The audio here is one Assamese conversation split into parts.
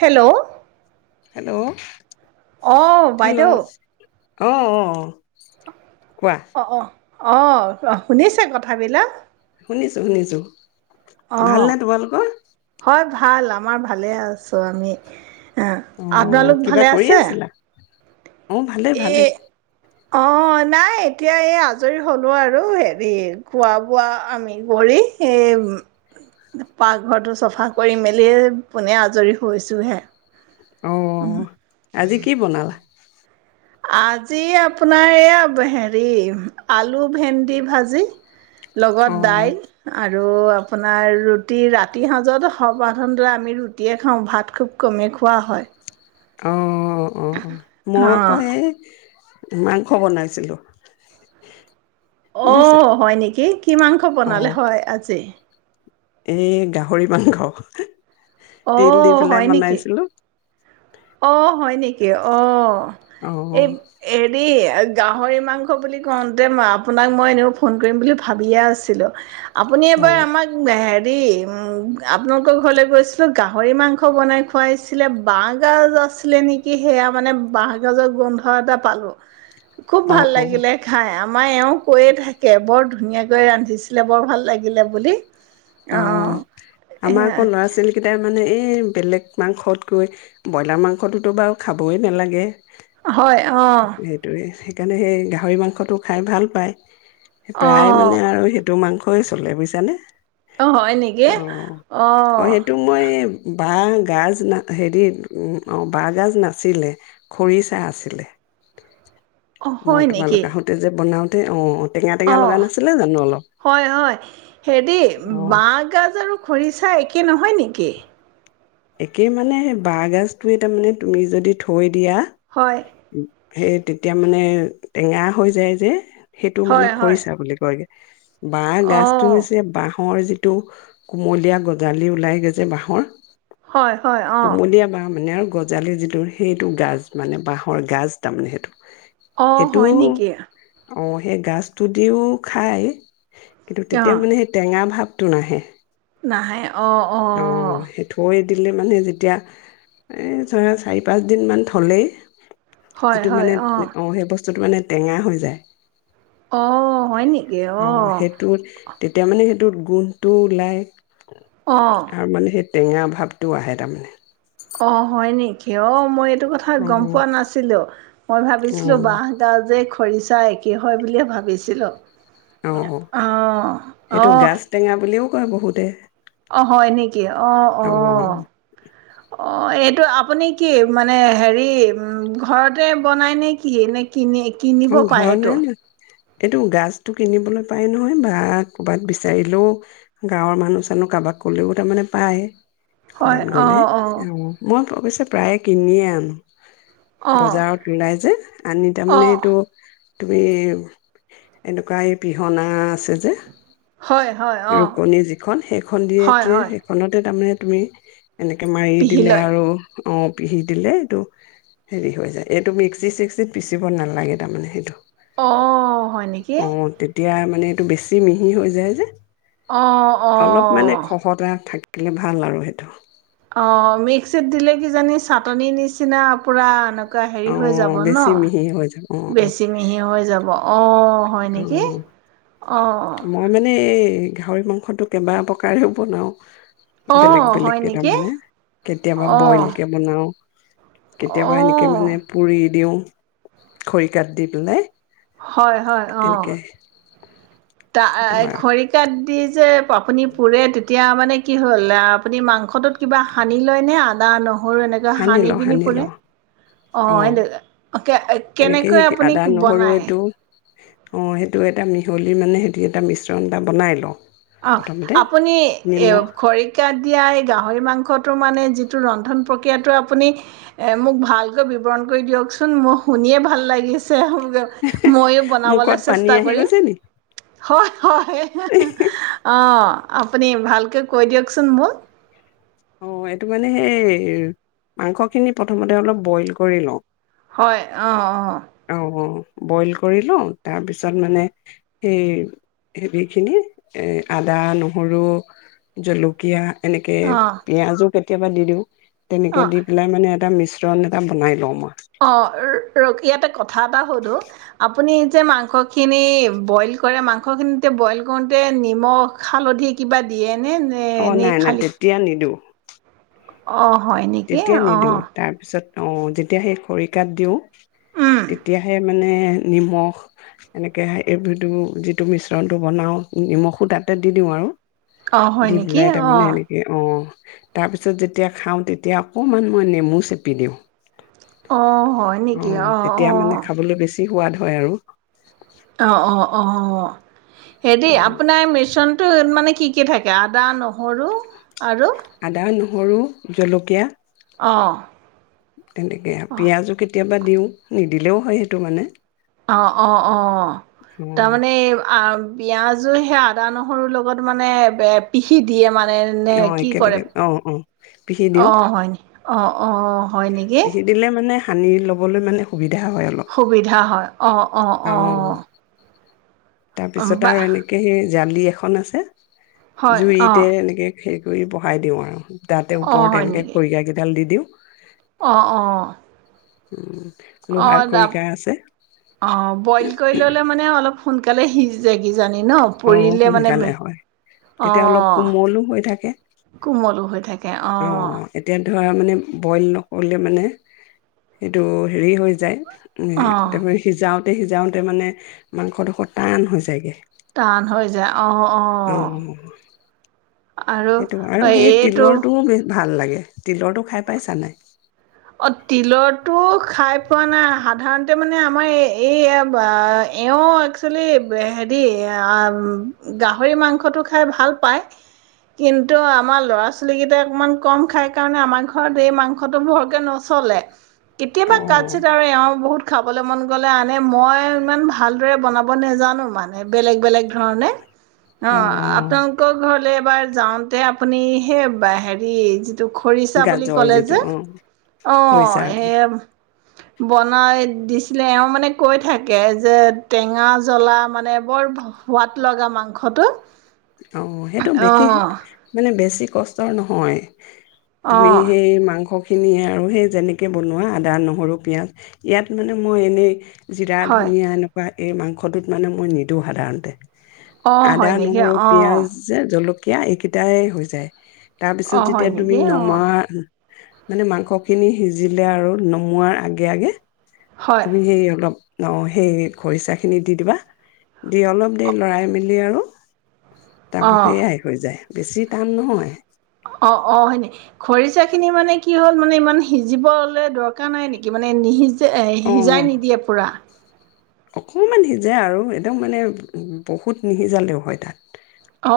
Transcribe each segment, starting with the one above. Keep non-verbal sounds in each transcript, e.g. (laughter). হেল্ল' হেল্ল' আহ হেল্ল' বাইদেউ। অ' অ'। কোৱা অ', অ'। অ', শুনিছে কথাবিলাক? শুনিছো, শুনিছো অঁ ভালনে তোমালোকৰ? হয় ভাল আমাৰ ভালে আছো আমি। (unintelligible) অ আপোনালোক কিবা ভালে কৰি আছে? আছিলা অ', ভালে ভালে। অ', নাই এতিয়া এই আজৰি হলো আৰু হেৰি খোৱা বোৱা আমি কৰি এই পাক ঘৰটো চফা কৰি মেলিয়ে পোনে আজৰি হৈছোহে। অ', আজি কি বনালা? আজি আপোনাৰ এইয়া হেৰি আলু, ভেন্দি ভাজি। অ লগত দাইল আৰু আৰু আপোনাৰ ৰুটি ৰাতি সজত স্বাধাৰণতে আমি ৰুটিয়ে খাওঁ ভাত খুব কমেই খোৱা হয়। অ' অ' অ', মই আকৌ অঁ এই মাংস বনাইছিলোঁ। অ' হয় নেকি কি মাংস অ বনালে হয় আজি? এই গাহৰি মাংস। তিল অঁ দি পেলাই হয় নেকি বনাইছিলো। অ' হয় নেকি অ' অ এই হেৰি গাহৰি মাংস বুলি কওঁতেই আপোনাক মই এনেও ফোন কৰিম বুলি ভাবিয়ে আছিলো আপুনি অ এবাৰ আমাক আপোনালোকৰ ঘৰলৈ গৈছিলো গাহৰি মাংস বনাই খুৱাইছিলে বাঘ বাহ গাজ আছিলে নেকি সেয়া মানে বহ গাজৰ গোন্ধ এটা পালো। খুব অ ভাল অ লাগিলে খাই আমাৰ এওঁ কৈয়ে থাকে বৰ ধুনীয়াকৈ ৰান্ধিছিলে বৰ ভাল লাগিলে বুলি। অ' এ আমাৰ আকৌ ল'ৰা ছোৱালী কেইটাৰ মানে এই বেলেগ মাংসতকৈ ব্ৰইলাৰ মাংসটোতো বাৰু খাবই নালাগে হয় আহ সেইটোৱে সেইকাৰণে সেই গাহৰি মাংসটো খাই ভাল পায় অ প্ৰায় মানে আৰু সেই তটো মাংসই চলে বুজছানে আহ হয় নেকি অ', আহ সেইটো মই বাঁহ গাজা হেৰি অ বাঁহগাজ নাছিলে খৰিচা আছিলে অ মই হয় নেকি তোমালোক আহোতে যে বনাও তে অ টেঙা টেঙা অ লগা নাছিলে জানো অলপ হয় হয় সেইটো এই অ', বাঁহগাজ আৰু খৰিচা একে নহয় নেকি কেকে একে মানে বাঁহগাজটোতাৰ মানে তুমি যদি থৈ দিয়া হয় সেই তেতিয়া মানে টেঙা হৈ যায় যে সেইটো মানে হয় হয় খৰিছা বুলি কয়গে বাঁহ অ গছতটো হৈছে বাঁহ বাঁহৰ যিটো কুমলীয়া গজালি ওলাই গৈছে বাঁহৰ হয় হয় অ কুমলীয়া বাঁহ মানে আৰু গজালি যিটো সেইটো গাজ মানে বাঁহ ৰ গাজ তামানে সেইটো অ সেইটো হয় নেকি অ সেই গাজটো দিও খায় কিন্তু অ তেতিয়া মানে সেই টেঙা ভাৱ তু নাহে নাহে অ সেইটোৱেই ম হয় যিটো হয় মানে অ সেই বস্তু মানে টেঙা হৈ যায় আহ হয় নেকি অ আহ সেইটোত তেতিয়া মানে সেইটোত গোন্ধটো ওলায় অ আৰু মানে সেই টেঙা ভাৱটোও আহে তাৰমানে অ হয় নেকি অ মই এইটো কথা অ গম পোৱা নাছিলো মই ভাবিছিলো বাহডাল যে খৰিচা একেই হয় বুলিয়ে ভাবিছিলোঁ অ অ আহ সেইটো আহ গাজ টেঙা বুলিও কয় বহুতে অ হয় নেকি অ অ অঁ এইটো আপুনি কি মানে হেৰি ঘৰতে বনায় নে কি নে কিনি কিনিব অ পাই ঘৰ নাই সেইটোৱেই ন এইটো গাজতটো কিনিবলৈ পায় নহয় বা ক'ৰবাত বিচাৰিলেও গাঁৱৰ মানুহ চানহ কাৰোবাক কলেও তাৰমানে পায় কবাত গ'লে অ মই অৱশছে প্ৰায়ে কিনিয়ে আনো অ বজাৰত ওলাই যে আনি অ তাৰমানে তুমি এনেকুৱা এই পিহনা আছে যে হয় হয় অ ৰুকনি যিখন সেইখন হয় দিয়েতে হয় সেইখনতে তাৰমানে তুমি এনেকে মাৰি পিহি দিলে লয় আৰু অ পিহি দিলে এইটো হেৰি হৈ যায় এইটো মিক্সি চিক্সিত পিচিব নালাগে তাৰমানে সেইটো অ হয় নেকি অ তেতিয়া মানে এইটো বেছি মিহি হৈ যায় যে আহ অলপ মানে আহ খহটা থাকিলে ভাল আৰু সেইটো অ মিক্সিত দিলে কিজানি চাটনি নিচিনা পুৰা একা োক হেৰি হৈ যাব অ', ন বেছি মিহি হৈ যাব অ', বেছি মিহি হৈ যাব অ হয় নেকি অহ অ মই মানে এই গাহৰি মাংসটো কেইবা প্ৰকাৰেও বনাওঁ। অ বেলেগ বেলেগ হয় কেই নেকি তাৰমানে কেতিয়াবা বইল অ কে বনাও কেতিয়াবা এনেকে মানে অ', পুৰি দিওঁ। খৰি কাত দি পেলাই। হয় হয় অহ। এনেকে তা সেইটো আৰু খৰিকাত দি যে আপুনি পুৰে তেতিয়া মানে কি হ'ল আপুনি মাংসটোত কিবা সানি লয় নে আদা নহ সৰু এনেকা সানি হানি লওঁ, পিনি সানি পুৰে লওঁ অ', অহ কেনেকৈ আপুনি বনায়? অহ সেইটো এটা মিহলি মানে সেইটো এটা মিশ্ৰণ এটা বনাই লওঁ। অহ প্ৰথমতে আপুনি এ নিমখ খৰিকাত দিয়া এই গাহৰি মাংসটো মানে যিটো ৰন্ধন প্ৰক্ৰিয়াটো আপুনি মোক ভালকৈ বিৱৰণ কৰি দিয়কচোন মোৰ শুনিয়ে ভাল লাগিছে। ময়ো মুখত বনাবলৈ পানী চেষ্টা আহি কৰিম গৈছে নি? হয়। হয়। অহ। অহ আপুনি ভালকৈ কৈ দিয়কচোন মোক। অহ এইটো মানে সেই মাংসখিনি প্ৰথমতে অলপ বইল কৰি লওঁ। হয় অহ অহ। অ', বইল কৰি লওঁ তাৰপিছত মানে সেই হেৰিখিনি আদা নহৰু জলকীয়া এনেকে অঁ অঁ পিয়াজো কেতিয়াবা দি দিওঁ। তেনেকে অঁ দি পেলাই মানে এটা মিশ্ৰণ এটা বনাই লওঁ মই। অহ ৰ ইয়াতে কথা এটা সোধো আপুনি যে মাংস খিনি বইল কৰি মাংস খিনি বইল কৰোতে নিমখ হালধি কিবা দিয়ে অহ নাই নাই তেতিয়া নিদিওঁ। অহ। হয় নেকি অহ। অহ যেতিয়া সেই খৰিকাত দিওঁ। উম, তেতিয়াহে মানে নিমখ এনেকে এইবি যিটো মিশ্ৰণটো বনাওঁ নিমখো তাতে দি দিওঁ আৰু। অঁ হয় দি নেকি পলাই তাৰমানে অঁ এনেকে অহ। তাৰ পিছত যেতিয়া খাওঁ তেতিয়া তেতিয়া অকণমান মই নেমু চেপি দিওঁ। আহ হয় অ নেকি আহ তেতিয়া মানে আহ। খাবলৈ বেছি সোৱাদ হয় আৰু। অঁ অঁ হেদি অ আপোনাৰ মিশ্ৰণ মানে কি কি থাকে আদা নহৰু আৰু আদা নহৰু জলকীয়া অঁ তেনেকৈ আৰু পিঁয়াজো কেতিয়া কেতিয়াবা দিওঁ নিদিলেও হয় সেইটো মানে অ অ অ অ তাৰমানে আ। পিয়াজো সেই আদা নহৰু লগত মানে পিহি দিয়ে মানে। নে আহ কি কৰে একেলগে অ অ পিহি দিওঁ অ', হয় নি অ। অ', হয় নেকি? বিকি দিলে মানে সানি ল'বলৈ মানে সুবি সুবিধা হয়, অ। অঁ অঁ। তাৰ পিছত আৰু এনেকে সেই জালি এখন আছে, হয় অ', জুইতে এনেকে খে পুৰি বহাই দিওঁ আৰু। তাতে অ', ওপৰত হয় এনেকে নেকি? খৰিকা কেইডাল দি দিওঁ। অ অ। উম। অ লোহাৰ দা, খৰিকা আছে অ বইল কৰি ললে মানে অলপ সোনকালে সিজি যাই কি জানি ন, অ পুৰিলে মানে, সোনকালে হয় অ। তেতিয়া অলপ কোমলো হৈ থাকে কোমলো হৈ থাকে, অ। এতিয়া ধৰা মানে, বইল নকৰিলে মানে, সেইটো হেৰি হৈ যায় উ সেই, অ'। তাৰপৰা সিজাও তাতে সিজাওঁতে মানে মাংসডোখৰ টান হৈ যায়গে। টান হৈ যায় অ অ। আৰু সেইটো, আৰু সেই এইটো তিলৰটোও ভাল লাগে। তিলৰটো খাই পাইছা নাই? অ তিলৰ টো খাই পোৱা নাই। সাধাৰণতে মানে আমাৰ এই এই এওঁ একচুৱেলি হেৰি আ গাহৰি মাংসটো খাই ভাল পায়, কিন্তু আমাৰ ল'ৰা ছোৱালীকেইটাই অকণমান কম খাই কাৰণে আমাৰ ঘৰত এই মাংসটো বৰ কে নচলে। অ কেতিয়াবা কাটচিট আৰু এ‌ওঁ বহুত খাবলৈ মন গ'লে আনে, মই ইমান ভালদৰে বনাব নেজানো মানে। বেলেগ বেলেগ ধৰণে। অ, আপোনালোকৰ ঘৰলে এইবাৰ যাওঁতে আপুনি সেই হেৰি, যি টো খৰিছা বুলি গাজৰ ক'লে যিটো যে, অ অ, খৰিচা দি এ বনাই দিছিলে। এওঁ মানে কৈ থাকে যে টেঙা জ্বলা মানে বৰ সোৱাদ লগা মাংসটো। অ সেইটো বে অ মানে বেছি কষ্টৰ নহয় অ তুমি সেই মাংস খিনি আৰু সেই যেনেকৈ বনোৱা আদা নহৰু পিঁয়াজ ইয়াত মানে মই এনেই জিৰা হয় ধনিয়া এনেকুৱা এই মাংসটোত মানে মই নিদিওঁ সাধাৰণতে অ আদা, হয় নেকি নহৰু, অ পিঁয়াজ জলকীয়া য়া এইকেইটাই হৈ যায় অ তাৰপিছত হয় যেতিয়া তুমি নেকি অ নমা মানে মাংস খিনি সিজিলে আৰু নমোৱাৰ আগে আগে হয় তুমি সেই অলপ ন সেই খৰিচাখিনি দি দিবা দি অলপ অ দেৰি লৰাই মেলি আৰু তাৰপা সেয়াই হৈ যায় বেছি টান নহয় অ অ হয় নেকি খৰিচাখিনি মানে কি হল মানে ইমান সিজিব দকাৰ নাই নেকি মানে নি এ অ'। সিজাই নিদিয়ে পুৰা অকমান সিজে আৰু একদম মানে বহুত নিসিজালেও হয় তাত অ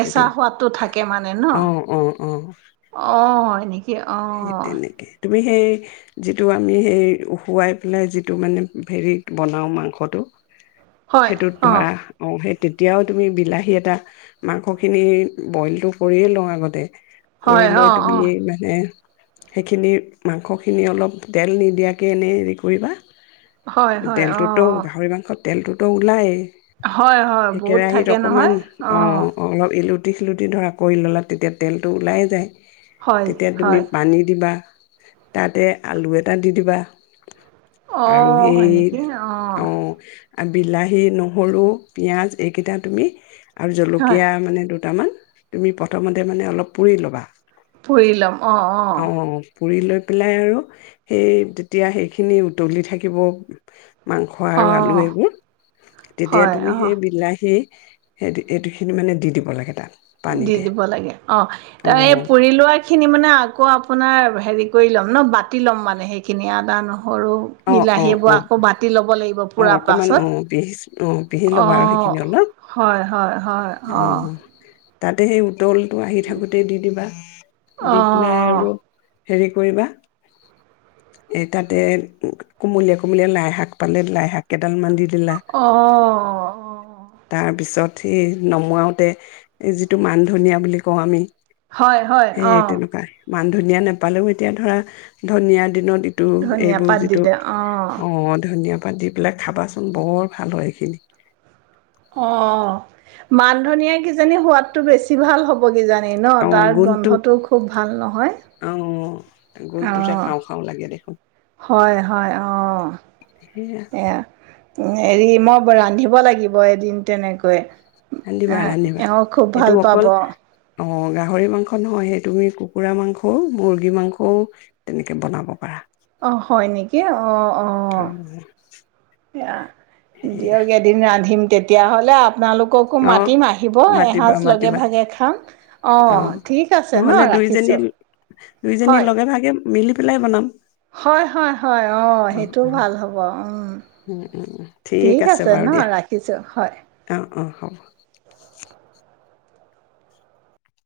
সেইটো সোৱাদটো থাকে মানে ন অ', অ', অ', অ কিয় অঁ আমি সেই যিটো আমি সেই উখুৱাই পেলাই যিটো মানে হেৰিত বনাওঁ মাংসটো হয়, সেইটোত অ', ধৰা আহ সেই তেতিয়াও তুমি বিলাহী এটা মাংসখিনি বইলটো কৰিয়ে লওঁ আগতে কৰি হয়, লৈ অ', তুমি অ', মানে সেইখিনি মাংসখিনি অলপ তেল নিদিয়াকে এনেই হেৰি কৰিবা হয় হয় অ তেলটোতো অ গাহৰি মাংসত তেলটোতো ওলায়েই হয় হয় সেই বহুত কেৰাহীত থাকে নহয় আহ লুটি খিলুটি ধৰা কৰি ল'লা তেতিয়া তেলটো ওলাই যায় হয় হয় দি দিবা তাতে আলু এটা দি দিবা আৰু আহ হয় নেকি আহ আৰু বিলাহী নহৰু পিঁয়াজ এইকেইটা তুমি আৰু হয়, জলকীয়া মানে দু দুটামান তুমি প্ৰথমতে মানে অলপ পুৰি ল'বা পুৰি লম অ পুৰি লৈ পেলাই আৰু সেই তেতিয়া সেইখিনি উতলি থাকিব মাংস আৰু আলু অ', এইবোৰ তেতিয়া হয়, তুমি অ', সেই বিলাহী সেইটো এইটো খিনি মানে দি দিব লাগে তাত দি পানীতে দিব লাগে অ অ', তাৰ এই পুৰি লোৱা খিনি মানে ন আকৌ আপোনাৰ হেৰি কৰি ল'ম ন বাতি ল'ম মানে সেইখিনি আদা নহৰু সৰু অ', অ', বিলাহীবোৰ অ', আকৌ বাতি ল'ব লাগিব অ', পূৰা অকমান পাছত অ', পিহি অ', পিহি ল'বা আৰু অঁ সেইখিনি অলপ হয় হয় হয় হয় অ তাতে সেই তলটো আহি থাকোতে দি দিবা দি পেলাই অ', আৰু হেৰি কৰিবা এ তাতে কোমলীয়ে কোমলীয়া লাই শাক পালে লাই শাক কেইডাল দি দিলা। আহ তাৰপিছত অ সেই নমুৱাওঁতে এই যিটো মানধনিয়া বুলি কওঁ আমি হয় হয় অ সেই তেনেকুৱা মান ধনীয়া নাপালেও এতিয়া ধৰা ধনীয়াত (unintelligible) এইটো ধনিয়া এইবোৰ পাত যিটো দিলে অ ধুনীয়া দি পেলাই খাবাচোন বৰ ভাল হয় এইখিনি অ মান ধনীয়া কিজানি সোৱাদটো বেছি ভাল হব কিজানি অ', তাৰ গোন্ধটো গন্ধটো খুব ভাল নহয় অ', গোন্ধটোতে অ', খাওঁ, খাওঁ লাগে দেখোন। হয়, হয় অ! সেয়া এয়া! হেৰি, মই ৰান্ধিব লাগিব এদিন তেনেকৈ। অ! ৰান্ধিবা এওঁ খুব ভাল পাব। অঁ গাহৰি মাংস নহয়, সেই তুমি কুকুৰা মাংসও, মুৰ্গী মাংসও তেনেকে বনাব পাৰা। অ! হয় নেকি? কি? অ! অ! অ', এয়া সেয়া দিয়ক, এদিন ৰান্ধিম। তেতিয়াহ'লে আপোনালোককো অ', মাতিম, আহিব মাতিবা এসাজ লগে মাতিবা ভাগে খাম অ! ঠিক আছে ন! নহ'লে দুইজনী ৰাখিছোঁ দুইজনী হয়। লগে ভাগে মিলি পেলাই বনাম। হয়! হয়! হয়! অ! সেইটোও ভাল হ'ব উম। ঠিক আছে বাৰু দিয়া। ৰাখিছোঁ হয় অ! অ! অ! হ'ব।